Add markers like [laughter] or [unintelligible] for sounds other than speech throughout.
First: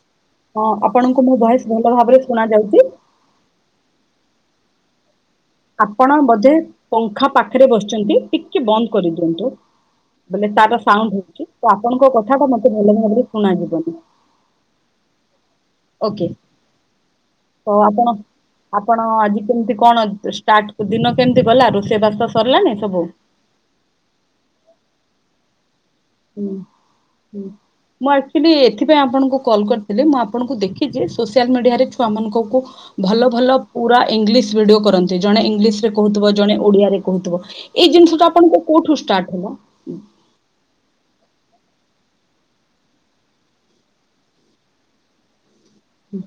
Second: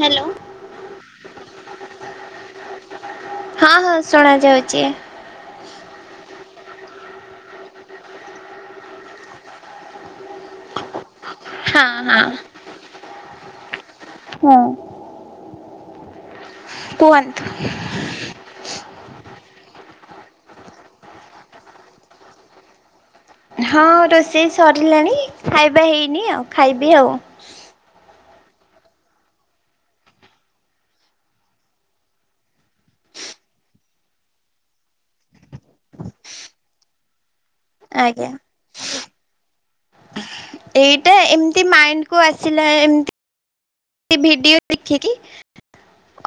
Hello. ହଁ ଆପଣଙ୍କୁ ମୋ ଭଏସ ଭଲ ଭାବରେ ଶୁଣା ଯାଉଚି? ହଁ ହଁ ଶୁଣା ଯାଉଚି । ଆପଣ ବୋଧେ ପଙ୍ଖା ପାଖରେ ବସିଚନ୍ତି ଟିକେ ବନ୍ଦ କରିଦିଅନ୍ତୁ ବୋଲେ ତାର ସାଉଣ୍ଡ ହ ଚି ତ ହଁ ଆପଣଙ୍କ କଥା ଟା ମତେ ଭଲ ଭାବରେ ଶୁଣାଯିବନି। ହଁ। ଓକେ। ତ ଆପଣ କୁହନ୍ତୁ। ଆପଣ ଆଜି କେମତି କଣ ଷ୍ଟାର୍ଟ ଦିନ କେମିତି ଗଲା ରୋଷେଇ ବାସ ସରିଲାଣି ସବୁ। ହଁ ରୋଷେଇ ସରିଲାଣି। ଏବେ ହେଇନି ଆଉ ହୁଁ। ଖାଇବି ଆଉ। ହୁଁ। [unintelligible] ଏଥିପାଇଁ ଆପଣଙ୍କୁ କଲ କରିଥିଲି ମୁଁ ଆପଣଙ୍କୁ ଦେଖିଚି ସୋସିଆଲ ମିଡିଆରେ ଛୁଆ ମାନଙ୍କୁ ଭଲ ଭଲ ପୁରା ଇଂଲିଶ ଭିଡିଓ କରନ୍ତି ଜଣେ ଇଙ୍ଗଲିଶ ରେ କହୁଥୁବ ଜଣେ ଓଡିଆରେ କହୁଥୁବ। ଏଇ ଜିନିଷ ଟା ଆଜ୍ଞା ଆପଣଙ୍କ କୋଉଠୁ ଷ୍ଟାର୍ଟ ହେଲା। ଏଇଟା ଏମିତି ମାଇଣ୍ଡ କୁ ଆସିଲା ଏମତି। ଭିଡିଓ ଦେଖି କିି।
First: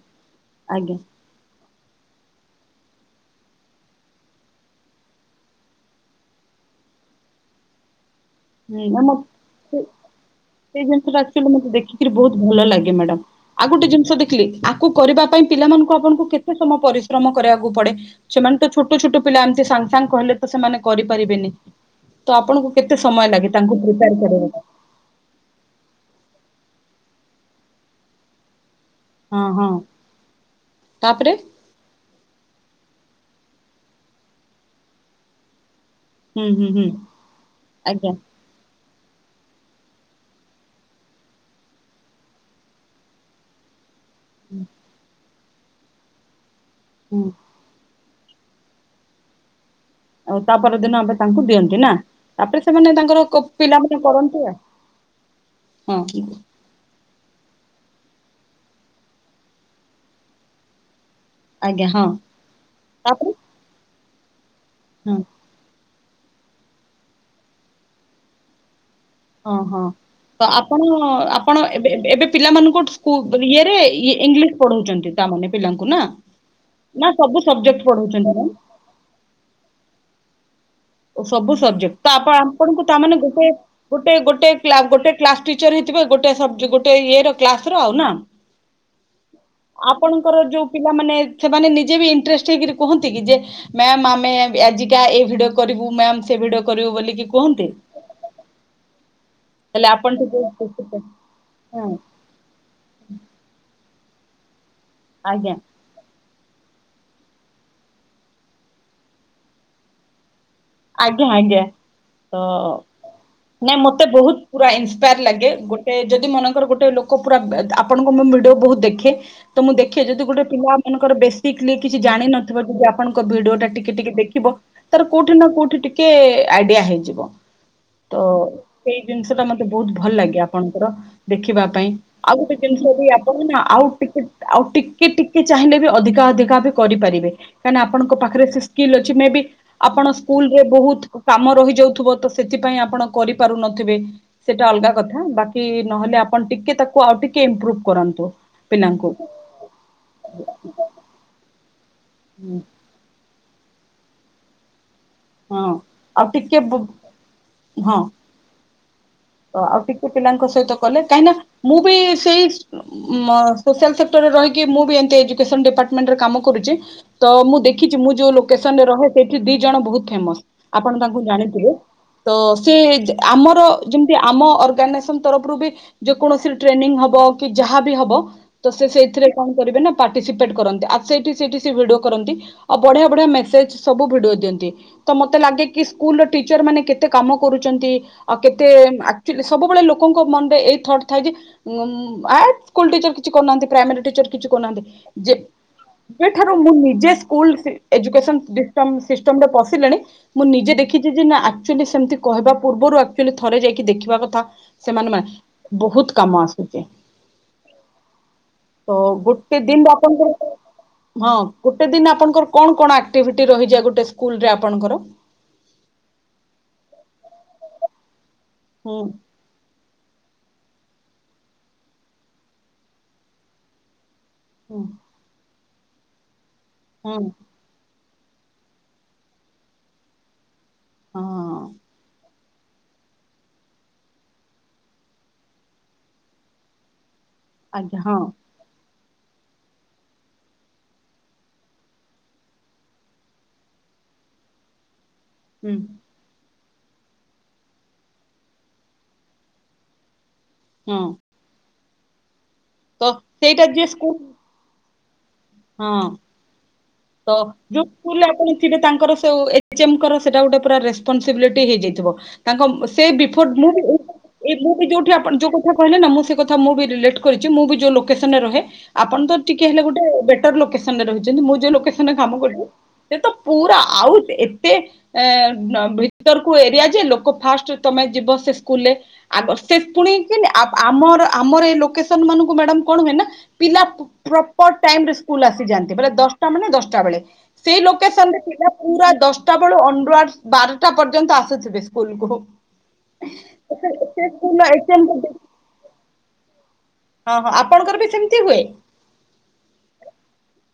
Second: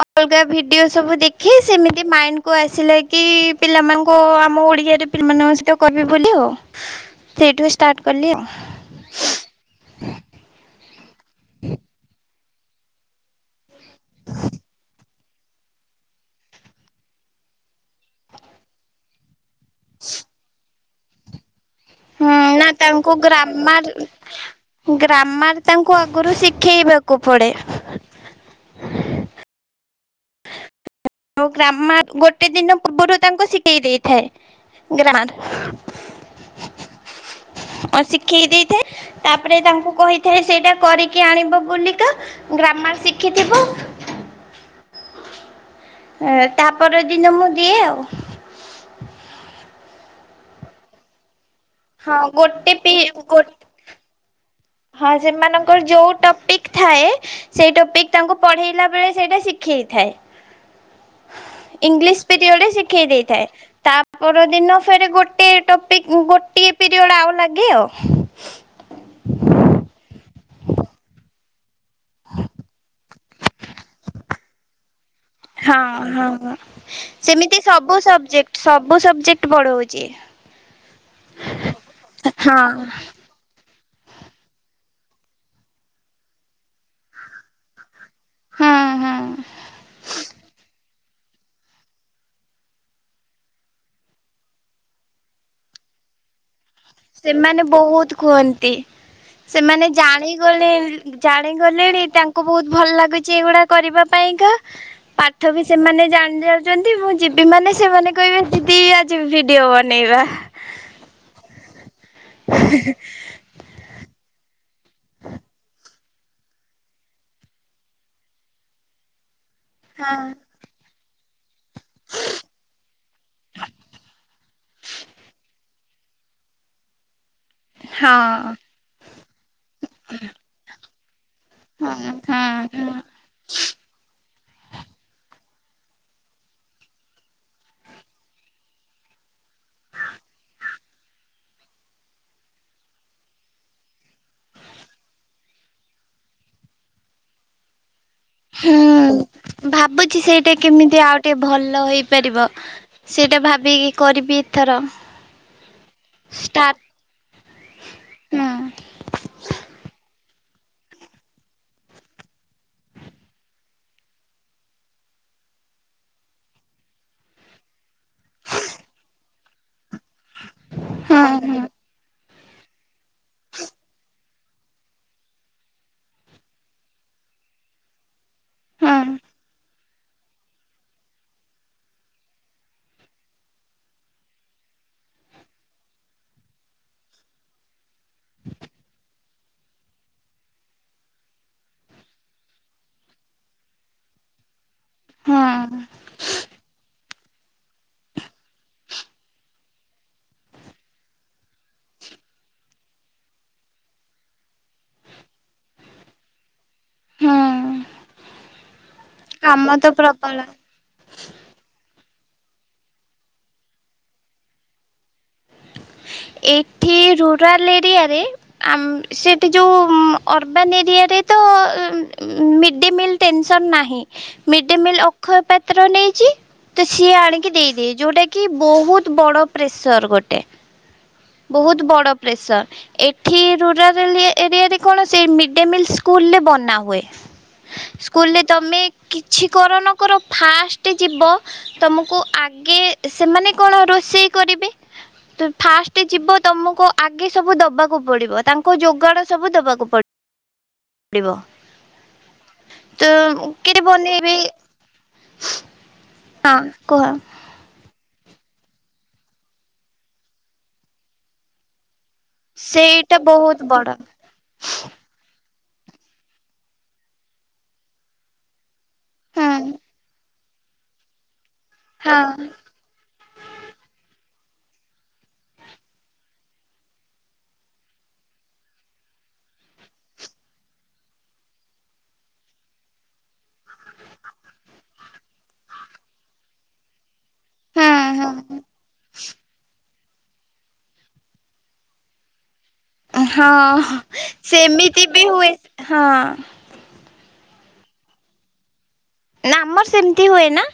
ଅଲଗା ଭିଡିଓ ଆଜ୍ଞା ସବୁ ଦେଖେ ସେମି ମାଇଣ୍ଡକୁ ଆସିଲା କି ପିଲାମାନଙ୍କୁ ଆମ ଓଡ଼ିଆରେ ପିଲାମାନଙ୍କ ସହିତ କହିବି ବୋଲି ଆଉ ସେଇଠୁ ଷ୍ଟାର୍ଟ। କଲି ଆଉ ହୁଁ। [unintelligible] [unintelligible] [unintelligible] ମତେ ଦେଖିକିରି ବହୁତ ଭଲ ଲାଗେ ମ୍ୟାଡାମ ଆଉ ଗୋଟେ ଜିନିଷ ଦେଖିଲି ଆକୁ କରିବା ପାଇଁ ପିଲାମାନଙ୍କୁ ଆପଣଙ୍କୁ କେତେ ସମୟ ପରିଶ୍ରମ କରିବାକୁ ପଡେ। ସେମାନେ ତ ଛୋଟ ଛୋଟ ପିଲା ଏମ ସାଙ୍ଗ ସାଙ୍ଗ କହିଲେ ତ ସେମାନେ। କରିପାରିବେନି। ତ ଆପଣଙ୍କୁ କେତେ ସ ଗ୍ରାମର ଗ୍ରାମାର ତାଙ୍କୁ ଆଗରୁ ଶିଖ ଶିଖେଇବାକୁ ପଡେ। ହଁ ହଁ। ତାପରେ ଆଉ ଗ୍ରାମର ଗୋ ଗୋଟେ ଦିନ ପୂର୍ବରୁ ତାଙ୍କୁ ଶିଖେଇ ଦେଇଥାଏ ହୁଁ ହୁଁ ଗ୍ରାମାର। ହୁଁ ଆ ଆଜ୍ଞା ଶିଖେଇ ଦେଇଥାଏ। ତାପରେ ତାଙ୍କୁ କହିଥାଏ ସେଇଟା କରିକି ଆଣିବ ବୁଲିକା ଗ୍ରାମର ଶିଖିଥିବ। ଏ। ତା ପର ହୁଁ ଦିନ ମୁଁ ଦିଏ ଆଉ। ଆଉ ତା ପରଦିନ ଆମେ ତାଙ୍କୁ ଦିଅନ୍ତି ନା ହଁ ତାପରେ ଗୋଟେ ପି ସେମାନେ ଗୋ ତାଙ୍କର ପିଲାମାନେ କରନ୍ତି ଆଉ। ହଁ ସେମାନଙ୍କର ଯୋଉ ହଁ ଟପିକ ଥାଏ। ସେଇ ଟପିକ ତାଙ୍କୁ ପଢ଼େଇଲା ବେଳେ ସେଇଟା ଶିଖେଇଥାଏ। ଆଜ୍ଞା ହଁ ଇଂଲିଶ ପିରିୟଡରେ ଶିଖେଇ ତାପରେ ଦେଇଥାଏ ତା। ଦିନ ଫେରେ ହଁ ଗୋଟେ ଟ ଗୋଟିଏ ପିରିୟଡ ଆଉ ଲାଗେ ଆଉ। ହଁ ହଁ ତ ଆପଣ ଆପଣ ଏବେ ଏବେ ପିଲାମାନଙ୍କୁ ଇଏରେ ଇଂଲିଶ ପଢଉଛନ୍ତି। ତାମାନେ ହଁ ପିଲାଙ୍କୁ ନା ହଁ ନା ସବୁ ସେମିତି ସବଜେକ୍ଟ ସବୁ ପଢଉଛନ୍ତି ମ୍ୟାମ୍ ସବଜେକ୍ଟ ସବୁ ସବଜେକ୍ଟ ପଢଉଛି। ଓ ସବୁ ସବଜେକ୍ଟ ତ ଆପଣ ହଁ। ଆପଣଙ୍କୁ ତାମାନେ ଗୋଟେ। ଗୋଟେ ଗୋଟେ ଗୋଟେ କ୍ଲାସ ଟିଚର ହେଇଥିବେ ଗୋଟେ ସ ଗୋଟ ଇଏ ର କ୍ଲାସ ର ଆଉ ନା। ହଁ ହଁ ଆପଣଙ୍କର ଯୋଉ ପି ପିଲାମାନେ ସେମାନେ ନିଯେ ବି ଇଣ୍ଟେଷ୍ଟ ହେଇକି କୁହନ୍ତି କି ଯେ ମ୍ୟାମ ଆମେ ଆଜିକା ଏ ଭିଡିଓ। କରିବୁ ମ୍ୟାମ୍ ସେ ବିୁଡ। ସେମାନେ ବହୁତ କୁହନ୍ତି ହେଲେ ସେମାନେ ଆପଣ ଜାଣିଗଲେ ଟିକେ ହଁ ଜାଣିଗଲେଣି ତାଙ୍କୁ ବହୁତ ଭଲ ଲାଗୁଛି ଏଇଗୁଡା କରିବା। ପାଇଙ୍କା। ପାଠ ଆଜ୍ଞା ବି ସେମାନେ ଜାଣ। ଯାଉଛନ୍ତି ମୁଁ ଯିବି ମାନେ ସେମାନେ କହିବେ ଦି ଦି ଆଜି ଭିଡିଓ ବନେଇବା। ଆଜ୍ଞା ଆଜ୍ଞା। ତ ନାଇଁ [unintelligible] ମତେ ବହୁତ ପୁରା ଏନସ୍ପାୟାର ଲାଗେ ଗୋଟେ ଯଦି ମନେକର ଗୋଟେ ଲୋକ ପୁରା ଆପଣଙ୍କ ମୁ ଭିଡିଓ ବହୁତ ଦେଖେ। ତ ମୁଁ ଦେଖେ ହଁ। ଯଦି ଗୋଟେ ପିଲା। ର ବେସିକ କିଛି ଜାଣିନିବ ଯଦି ଆପଣଙ୍କ ଭିଡିଓ ଟା ଟିକେ ଟିକେ ଦେଖିବ ତାର କୋଉଠି। କୋଉଠି ନା କୋଉଠି ଟିକେ ଆଇଡିଆ ହେଇଯିବ। ତ ହଁ ସେଇ ଜିନିଷ ଟା ମତେ ବହୁତ ଭଲ ଲାଗେ ଆପଣଙ୍କର। ଦେଖିବା ପାଇଁ ହଁ ଆଉ ଗୋଟେ ହଁ ଜିନିଷ ବି ଆପଣ ନା ଆଉ ଟିକେ। ଆଉ ଟିକେ ଟିକେ ଚାହିଁଲେ ବି ଅଧିକା ଅଧିକା ବି କରିପାରିବେ କାହିଁକି ଆପଣଙ୍କ ପାଖରେ ସେ ସ୍କିଲ୍ ଅଛି ମେ ବି ଆପଣ। ସ୍କୁଲରେ ବହୁତ କାମ ରହିଯାଉଥିବ ତ ସେଥିପାଇଁ ଆପଣ କରିପାରୁନଥିବେ ସେଟା ଅଲଗା କଥା ବାକି ନହେଲେ ଆପଣ ଟିକେ ତାକୁ ଆଉ ଟିକେ ଇମ୍ପ୍ରୁଭ। କରାନ୍ତୁ। ପିଲାଙ୍କୁ ହୁଁ ଭାବୁଛି ସେଇଟା କେମିତି ଆଉ ଟିକେ ଭଲ ହେଇ ପାରିବ ସେ। ସେଇଟା ଭାବିକି କରିବି ଏଥର। ହଁ ଆଉ ଟିକେ ଷ୍ଟାର୍ଟ ହଁ। ହୁଁ। ଆଉ ଟିକେ ପିଲାଙ୍କ ସହିତ କଲେ କାହିଁକିନା ମୁଁ ବି ସେଇ ସୋସିଆଲ ସେକ୍ଟରରେ ରହିକି ମୁଁ ବି ଏମିତି ଏଜୁକସନ ଡିପାର୍ଟମେଣ୍ଟରେ କାମ କରୁଛି ତ ମୁଁ ଦେଖିଛି ମୁଁ ଯୋଉ ଲୋକେସନ ରେ ରହେ ସେଇଠି ଦି ଜଣ ବହୁତ। ଫେମସ୍ ଆପଣ ତାଙ୍କୁ ହଁ ହଁ ଜାଣିଥିବେ। ତ ସେ। ଆମର। ଆମ ଅର୍ଗନେଶନ ତରଫରୁ ବି ଯେ କୌଣସି ଟ୍ରେନିଂ ହବ କି ଯାହା ବି ହବ ତ ସେ ହଁ ସେଇଥିରେ କଣ କରିବେ ନା ପଟିସିପେଟ କରନ୍ତି। ସେଠି ସେ ଭିଡିଓ କରନ୍ତି। ଆଉ ବଢିଆ ବଢିଆ ମେସେଜ ସବୁ ଭିଡିଓ ଦିଅନ୍ତି ।ତ ମତେ ଲାଗେ କି ସ୍କୁଲ ଟିଚର ମାନେ କେତେ କାମ କରୁଛନ୍ତି । କେତେ ଆଚୁଲି ସବୁବେଳେ ଲୋକଙ୍କ ମନରେ ଏଇ ଥଟ୍ ଥାଏ ଯେ ଆ ସ୍କୁଲ ଟିଚର କିଛି କରୁନାହାନ୍ତି ପ୍ରାଇମୋରୀ ଟିଚର କିଛି କରୁନାହାନ୍ତି। ଯେ ହଁ ବେ ଠା ମୁଁ ନିଜେ ସ୍କୁଲ ଏଯୁକେଶନ ଡିଟ ସିଷ୍ଟମ ରେ ପଶିଲେଣି ମୁଁ ନିଜେ ଦେଖିଛି ଯେ ନା ଆଚୁଲି ସେମିତି କହିବା ପୂର୍ବରୁ। ଥରେ ଯାଇକି ଦେଖିବା କଥା ସେମାନେ ବହୁତ କାମ ଆସୁଛେ। ହଁ ତ ଗୋଟେ କାମ ତ ଦିନ ପ୍ରବଳ ଆପଣଙ୍କର ହଁ ଗୋଟେ ଦିନ ଆ ଆପଣଙ୍କର କଣ କଣ ଆକ୍ଟିଭିଟି ରହିଛି ଗୋଟେ ସ୍କୁଲରେ ଆପଣଙ୍କର? ଏଠି ରୁରାଲ ଏରିଆରେ। ହୁଁ ଆମ ସେଠି ଯୋଉ। ଅର୍ବାନ୍ ଏରିଆରେ ତ ମିଡ଼ ଡେ ମିଲ୍ ଟେନସନ୍ ନାହିଁ। ମିଡ୍ ଡେ ହୁଁ ମିଲ୍ ଅକ୍ଷୟ ପ ପତ୍ର ନେଇଛି। ତ ସିଏ ହୁଁ ଆଣିକି ଦେଇଛି। ଯୋଉଟା କି ବହୁତ ବଡ ପ୍ରେସର ଗୋଟେ। ହଁ ବହୁତ ବଡ଼ ପ୍ରେସର ଏଠି ରୁରାଲ ଏରିଆରେ କଣ ସେ ମି ଡେ ମିଲ ସ୍କୁଲ ରେ ବନା ହୁଏ। ଆଜ୍ଞା ହଁ ସ୍କୁଲ ରେ ତମେ। କିଛି କର ନ କର ଫାଷ୍ଟ ଯିବ ତମକୁ ଆଗେ ସେମାନେ କଣ ରୋଷେଇ କରିବେ। ତ ହୁଁ ଫାଷ୍ଟ ତମକୁ ଆଗେ ସବୁ ଦବାକୁ ପଡିବ ତାଙ୍କୁ ଯୋଗାଣ ସବୁ ଦବାକୁ ପଡିବ ହଁ ପଡ଼ିବ। ତ ସେଇଟା କେ ଯିଏ ସ୍କୁଲ ବନେଇବେ ହଁ ହଁ କୁହ ତ ଯଉ ସ୍କୁଲରେ ଆପଣ ଥେ ତାଙ୍କର ସବ ଏଚେମ୍ପର ସେଇଟା ଗୋଟେ ପୁରା ରେସ୍ପନ୍ସିବିଲିଟି ହେ ହୋଇଯାଇଥିବ। ତାଙ୍କ ସେ ସେଇଟା ବିଫୋର ବହୁତ ମୁଁ ବଡ ବି ମୁଁ ବି ଯୋଉଠି ଆପଣ ଯୋଉ କହିଲେ ନା ମୁଁ ସେ କଥା ମୁଁ ବି ରିଲେଟ କରିଛି ମୁଁ ଯୋଉ ଲୋକସନରେ ରହେ। ଆପଣ ତ ହୁଁ ଟିକେ ହେଲେ ଗୋଟେ ଲୋକେସନ ରହିଛନ୍ତି। ଯୋଉ ଲୋକେସନ ରେ ହଁ କାମ କରିବ ସେ ତ ପୁରା ଆଉ ଏତେ ଭିତରକୁ ଏରିଆ ଯେ ଲୋକ ଫାଷ୍ଟ ତମେ ଯିବ ସେ ସ୍କୁଲରେ ଆଗ ସେ ପୁଣି କି ଆମର ଆମର ଏ ଲୋକେସନ ମାନଙ୍କୁ ମ୍ୟାଡମ କଣ ହୁଏ ନା ପିଲା ପ୍ରପର ଟାଇମରେ ସ୍କୁଲ ଆସିଯାଆନ୍ତି ବଲେ ଦଶଟା ମେଳେ ନା ଦଶା ବେଳେ। ସେଇ ହୁଁ ଲୋକେସନ ରେ ହୁଁ ଥିବା ପୁରା ଦଶଟା ବେଳୁ ବାରଟା ପର୍ଯ୍ୟନ୍ତ ଆସୁଥିବେ ସ୍କୁଲ କୁ। ହଁ ସେମିତି ଏଚଏମ୍, ବି ହଁ ହୁଏ, ହଁ। ତମ ଘରେ ସେମିତି ହୁଏ? ନା ଆମର ସେମିତି ହୁଏ ନା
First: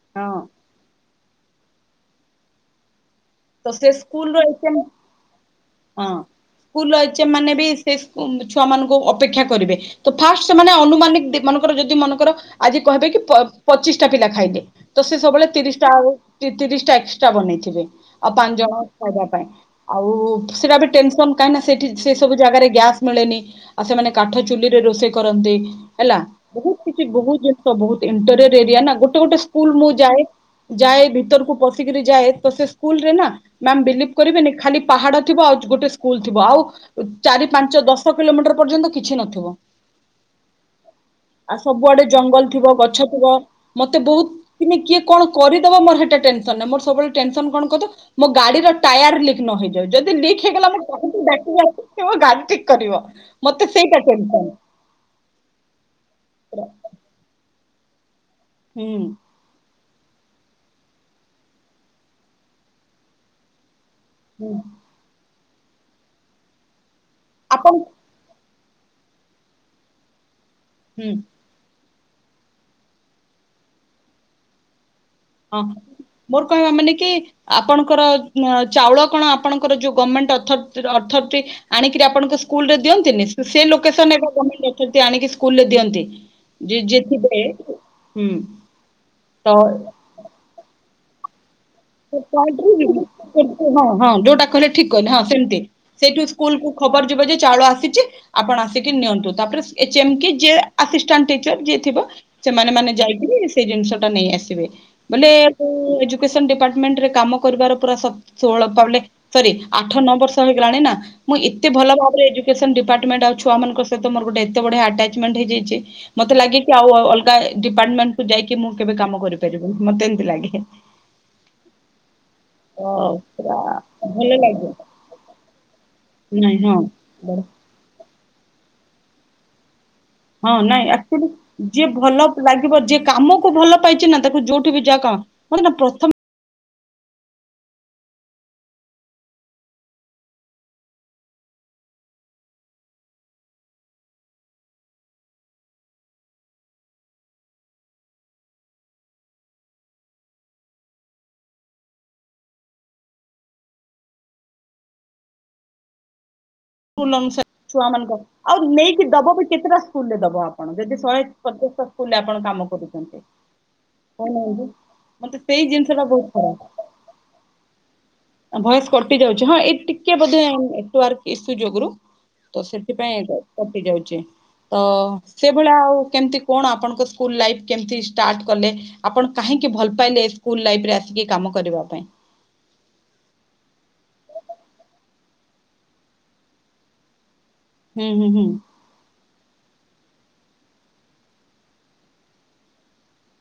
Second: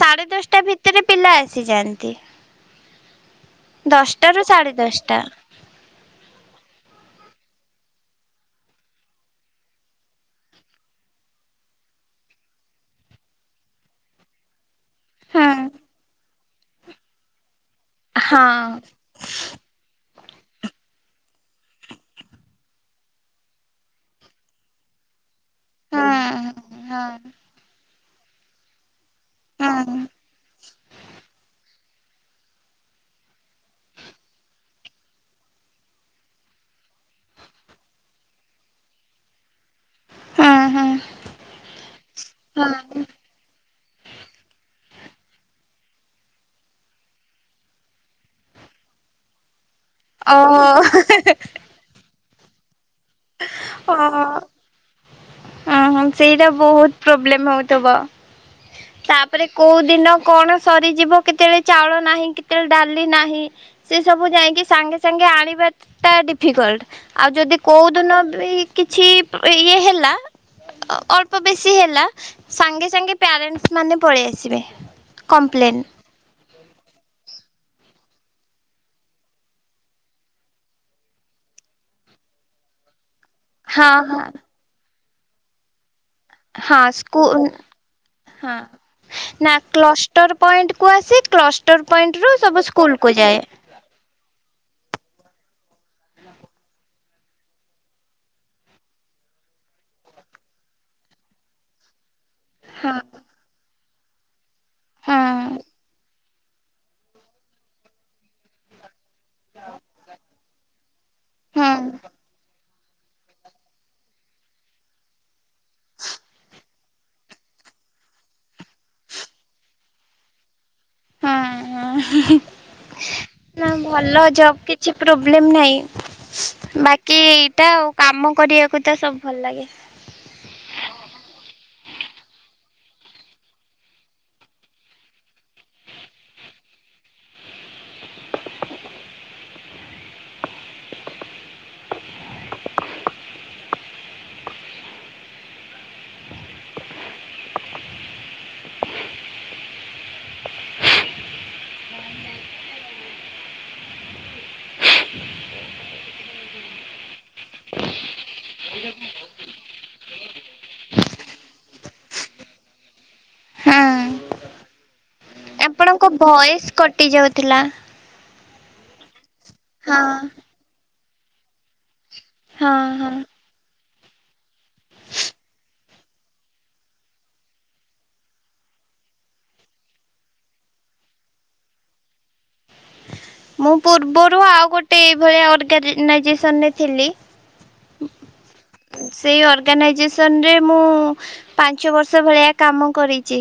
ସାଡେ ହଁ ଦଶଟା ଭିତରେ ପିଲା ଆସିଯାଆନ୍ତି। ତ ସେ ସ୍କୁଲ ର ଦଶଟାରୁ ସାଢେ ଦଶଟା ହଁ ସ୍କୁଲ ସେମାନେ ବି ସେ ଛୁଆ ମାନଙ୍କୁ ଅପେକ୍ଷା କରିବେ। ତ ଫାଷ୍ଟ ସେମାନେ ଅନୁମାନିକ ମନେକର ଯଦି ମନେକର ଆଜି କହିବେ କି ପଚିଶ ଟା ପିଲା ଖାଇଲେ ତ ସେ ସବୁବେଳେ ହୁଁ ତିରିଶ ଟା ଆ ଏକତିରିଶ ଟା ଏକ୍ସଟ୍ରା ବନେଇଥିବେ। ଆଉ ପାଞ୍ଚ ହଁ ଜଣ ଖାଇବା ପାଇଁ ଆଉ ସେଟା ବି ଟସନ କାହିଁ ନା ସେଠି ସେ ସବୁ ଜାଗାରେ ଗ୍ୟାସ ମିଳେନି, ଆଉ ସେମାନେ କାଠ ଚୁଲିରେ ରୋଷେଇ କର କରନ୍ତି ହେଲା ହଁ ବହୁତ କିଛି ହଁ ବହୁତ ଜିନିଷ ବହୁତ ଇଣ୍ଟରେଟ୍ ଏରିଆ ନା ଗୋଟେ ଗୋଟେ ଗୋଟେ ସ୍କୁଲ ମୁଁ ହଁ ଯାଏ ଯାଏ ଭିତରକୁ ପ କିରି ଯାଏ ତ ସେ ସ୍କୁଲରେ ନା ମ୍ୟାମ ବିଲିଭ କରିବେନି ଖାଲି ପାହାଡ ଥିବ ଆଉ ଗୋଟେ ସ୍କୁଲ ଥିବ ଆଉ ଚାରି ପାଞ୍ଚ ଦଶ କିଲୋମିଟର ପର୍ଯ୍ୟନ୍ତ କିଛି ନଥିବ। ହଁ ହଁ। ଆଉ ସବୁଆଡେ ଜଙ୍ଗଲ ଥିବ, ଗଛ ଥିବ ମତେ ବହୁତ କିନି କିଏ କଣ କରିଦବ ମୋର ସେଇଟା ଟେନସନ ନା ମୋର ସବୁବେଳେ ଟେନସନ କଣ ମୋ ଗାଡିର ଟାୟାର ଲିକ୍ ନହେଇଯାଉ। ଯଦି ଲିକ ହେଇଗଲା ଓହୋ ମୁଁ କାହାକୁ ଡାକିବି ସେ ମୋ ଗାଡି ସଜାଡ଼ିବ। ଠିକ୍ କରିବ। ମତେ ସେଇଟା ଓହୋ, ଟେନସନ ହଁ ହଁ ସେଇଟା ବହୁତ ପ୍ରୋବ୍ଲେମ ହଉ ଥିବ ହୁଁ । ତାପରେ କୋଉ ଦିନ କଣ ସରିଯିବ କେତେବେଳେ ଚାଉଳ ନାହିଁ କେତେବେଳେ ଡାଲି ନାହିଁ। ସେ ସବୁ ହୁଁ ଯାଇକି ସାଙ୍ଗେ ସାଙ୍ଗେ ଆଣି ଟା ଡିଫିକଲ୍ଟ। ଆଉ ଯଦି ଆପଣ କୋଉ କିଛି ଇଏ ହେଲା। ହୁଁ ଅଳ୍ପ ବେଶୀ ହେଲା। ସାଙ୍ଗେ ସାଙ୍ଗେ ପ୍ୟାରେଣ୍ଟସ୍ ମାନେ ପଳେଇ ଆସିବେ। ହଁ କମ୍ପ୍ଲେନ୍ ମୋର । କହିବା ମାନେ କି ଆପଣଙ୍କର ଚାଉଳ କଣ ଆପଣଙ୍କର ଯୋଉ ଗଭମେଣ୍ଟ ଅଥରିଟି ଆଣିକରି ଆପଣଙ୍କ ସ୍କୁଲ ରେ ଦିଅନ୍ତିନି? ସେ ହଁ ଲୋକେସନ ହଁ ଏବେ [unintelligible] ଆଣିକି ସ୍କୁଲରେ ଦିଅନ୍ତି। ଯେ ହଁ ଯିଏ ସ୍କୁ ଥିବେ ହୁଁ ହଁ ନା କ୍ଲସ୍ ଟର୍ ପଏଣ୍ଟକୁ ଆସି କ୍ଲସ୍ ସେ ପଏଣ୍ଟରୁ [unintelligible] ହଁ ହଁ ଯୋଉଟା। କହିଲେ ଠିକ କହିଲେ ହଁ ସେମତି ସେଇଠୁ ସ୍କୁଲକୁ ଖବର ଯିବ ଯେ ଚାଉଳ ଆସିଚି ଆପଣ ଆସିକି ନିଅନ୍ତୁ। ତାପରେ ସ୍ ଏଚ୍ ଏମ୍ କି ଆସିଷ୍ଟାଣ୍ଟ ଟିରର ଯିଏ ଥିବ। ସେମାନେ ମାନେ ହଁ ଯାଇକିରି ସେଇ ଜିନିଷ ନେଇ ଆସିବେ। ବଲେ ହଁ କୋଉ ଏଜୁ- କେସେମ୍ ଡିପାଟ୍ ସେଣ୍ଟରରେ କାମ କରିବାର ପୁରା ସ ଷୋଳ ପାଉନେ ସରି ଆଠ ନଅ ବର୍ଷ ହେଇଗଲାଣି ନାଁ ମୁଁ ଏତେ ହଁ ଭଲ ଭାବରେ ଏଜୁକେସନ୍ ଡିପ୍ ପାଟମେଣ୍ଟ୍ ଆଉ ଛୁଆମାନଙ୍କର ସହିତ ମୋର ଗୋଟେ ଏତେ ବଢ଼ିଆ ଆଟଚମେଣ୍ଟ ହେଇଯାଇଛି ମତେ ଲାଗେ କି ଆଉ ଅଲଗା ଡିପାର୍ଟମେଣ୍ଟ ଯାଇକି ମୁଁ କେବେ କାମ କରିପାରିବନି। ମତେ ଏମିତି ଲାଗେ। ହଁ ହଁ ଅ ପୁରା ନାଁ ଭଲ ଜବ କିଛି ପ୍ରୋବ୍ଲେମ ନାଇଁ ହଁ ନାହିଁ ବାକି ବଢି ଏଇଟା ଆଉ କାମ। କରିବାକୁ ତ ସବୁ ଭଲ ଲାଗେ। ହଁ [unintelligible] ଯିଏ ଭଲ ପିଲା। ଥିବ ଯିଏ କାମକୁ ଭଲ ପାଇଚି ନା ତାକୁ ଯୋଉଠି ବି ଯାହା କଁ ପୁଣି ନାଁ ପ୍ରଥ କୁଲ୍ ଅନୁସାରେ ଛୁଆମାନଙ୍କ ଆଉ ନେଇକି ଦବ ବି କେତେଟା ସ୍କୁଲରେ ଦବ ଆପଣ ଯଦି ଶହେ ପଚାଶଟା ସ୍କୁଲରେ ଆପଣ କାମ କରୁଚନ୍ତି ହଁ କୋହୁନାହାନ୍ତି ମତେ। ସେଇ ଜିନିଷ ଟା ଆପଣଙ୍କ ବହୁତ ଭଏସ କଟି ଯାଉଥିଲା। ଅ ଭଏସ କଟି ଯାଉ ହଁ ଏଇ ଟିକେ ବୋଧେ ନେଟୱାର୍କ। ଏ ସୁଯୋଗରୁୁ। ତ ହଁ ହଁ। ସେଥିପାଇଁ ଏକା କଟି ଯାଉ ଚି। ତ ସେଭଳିଆ ଆଉ କେମତି କଣ ଆପଣଙ୍କ ସ୍କୁଲ୍ ଲାଇପ୍ କେମତି ଷ୍ଟାଟ୍ କଲେ? ଆପଣ କାହିଁକି ଭଲ ପାଇଲେ ସ୍କୁଲ ଲାଇପରେ ଆସିକି ଏ କାମ କରିବା ପାଇଁ? ମୁଁ ପୂର୍ବରୁ ଆଉ ଗୋଟେ ଏଇ ଭଳିଆ ଅର୍ଗାନାଇଜେସନରେ ଥିଲି। ହୁଁ ହୁଁ ହୁଁ। ସେଇ ଅର୍ଗାନାଇଜେସନରେ ମୁଁ ପାଞ୍ଚ ବର୍ଷ ଭଳିଆ କାମ କରିଚି।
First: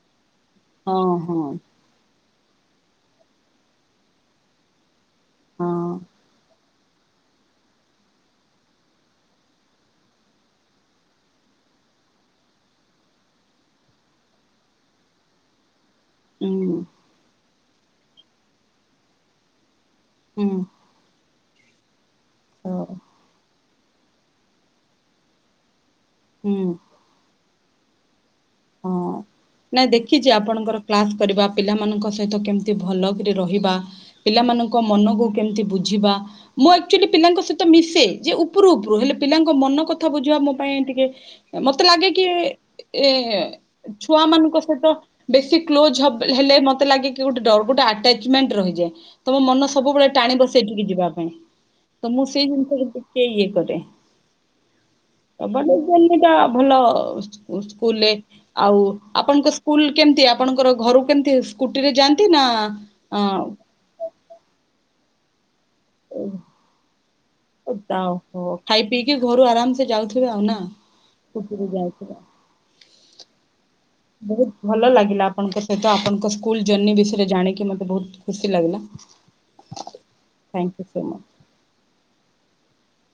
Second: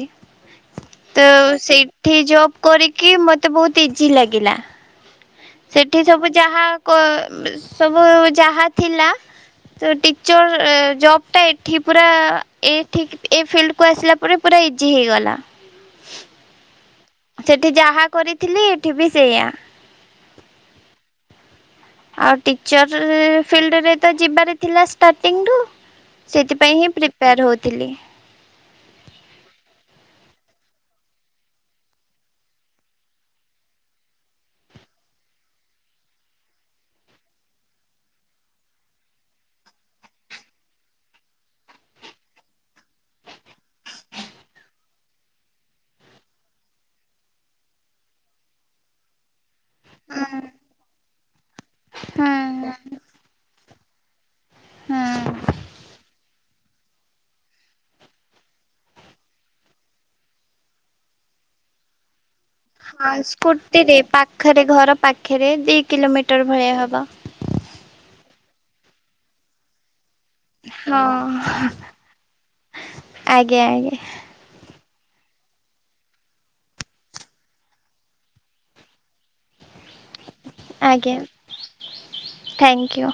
ହଁ ତ ହଁ ସେଇଠି ଯୋଉ କରିକି ମତେ ବୋହୁତ ଇଜି ଲାଗିଲା। ହଁ ସେଠି ସବୁ ଯାହା କ ସବୁ ଯାହା ଥିଲା ତ ଟିଚର ଜବ୍ ଟା ଏଠି ପୁରା ଏଠିକି ଫିଲ୍ଡକୁ ଆସିଲା ପରେ ପୁରା ଇଜି ହେଇଗଲା। ଓ। ସେଠି ଯାହା କରିଥିଲି ଏଠି ବି ସେଇଆ। ହୁଁ। ଆଉ ହଁ ଟିଚରରେ। ଫିଲ୍ଡରେ ତ ଯିବାର ଥିଲା ଷ୍ଟାର୍ଟିଂରୁ। ହୁଁ। ସେଥିପାଇଁ ହିଁ ପ୍ରିପେୟାର ହଉଛି। ଲି। ହଁ ନାଇଁ ଦେଖିଛି ଆପଣଙ୍କର କ୍ଲାସ କରିବା ପିଲାମାନଙ୍କ ସହିତ କେମିତି ଭଲକି ରହିବା ପିଲାମାନଙ୍କ ମନକୁ କେମତି ବୁଝିବା ମୁଁ ଆଚୁଆଲି ପିଲାଙ୍କ ସହିତ ମିଶେ ଯେ ଉପରୁ ଉପରୁ ହେଲେ ପିଲାଙ୍କ ମନ କଥା ବୁଝିବା ମୋ ପାଇଁ ଟିକେ ମତେ ଲାଗେ କି ଏ। ଛୁଆ ମାନଙ୍କ ସହିତ ବେଶୀ କ୍ଲୋଜ ହେଲେ ମତେ ଲାଗେ କି ଗୋଟେଡ ଗୋଟେ ଆଟାଚମେଣ୍ଟ ରହିଯାଏ। ତମ ମନ ସବୁବେଳେ ହୁଁ ଟାଣିବ ସେଇଠିକି ଯିବା ପାଇଁ ତ ମୁଁ ସେଇ ହୁଁ ଜିନିଷକୁ ଟିକେ ଇଏ କରେ। ତ ହଁ ବ ତ [unintelligible] ଭଲ ସ୍କୁଲରେ। ଆଉ ଆପଣଙ୍କ ସ୍କୁଲ କେମିତି ଆପଣଙ୍କର ଘରୁ କେମିତି ସ୍କୁଟି ରେ ଯାଆନ୍ତି। ନା ହଁ ଅଁ, ସ୍କୁଟି ରେ ପାଖରେ ଘର ପାଖ ରେ ଦୁଇ କିଲୋମିଟର ଭଳିଆ ହେବ। ତାହୋ ଖାଇ ପିଇକି ଘରୁ ଆରାମସେ ଯାଉ ହଁ ଆଜ୍ଞା ଆଜ୍ଞା। ବହୁତ ଭଲ ଲାଗିଲା ଆପଣଙ୍କ ସହିତ ଆପଣଙ୍କ ସ୍କୁଲ ଜର୍ନ ବିଷୟରେ ଜାଣିକି ମତେ ବହୁତ ଖୁସି ଲାଗିଲା। ଥ୍ୟାଙ୍କ ୟୁ ସୋ ଆଜ୍ଞା ମଚ। Thank you.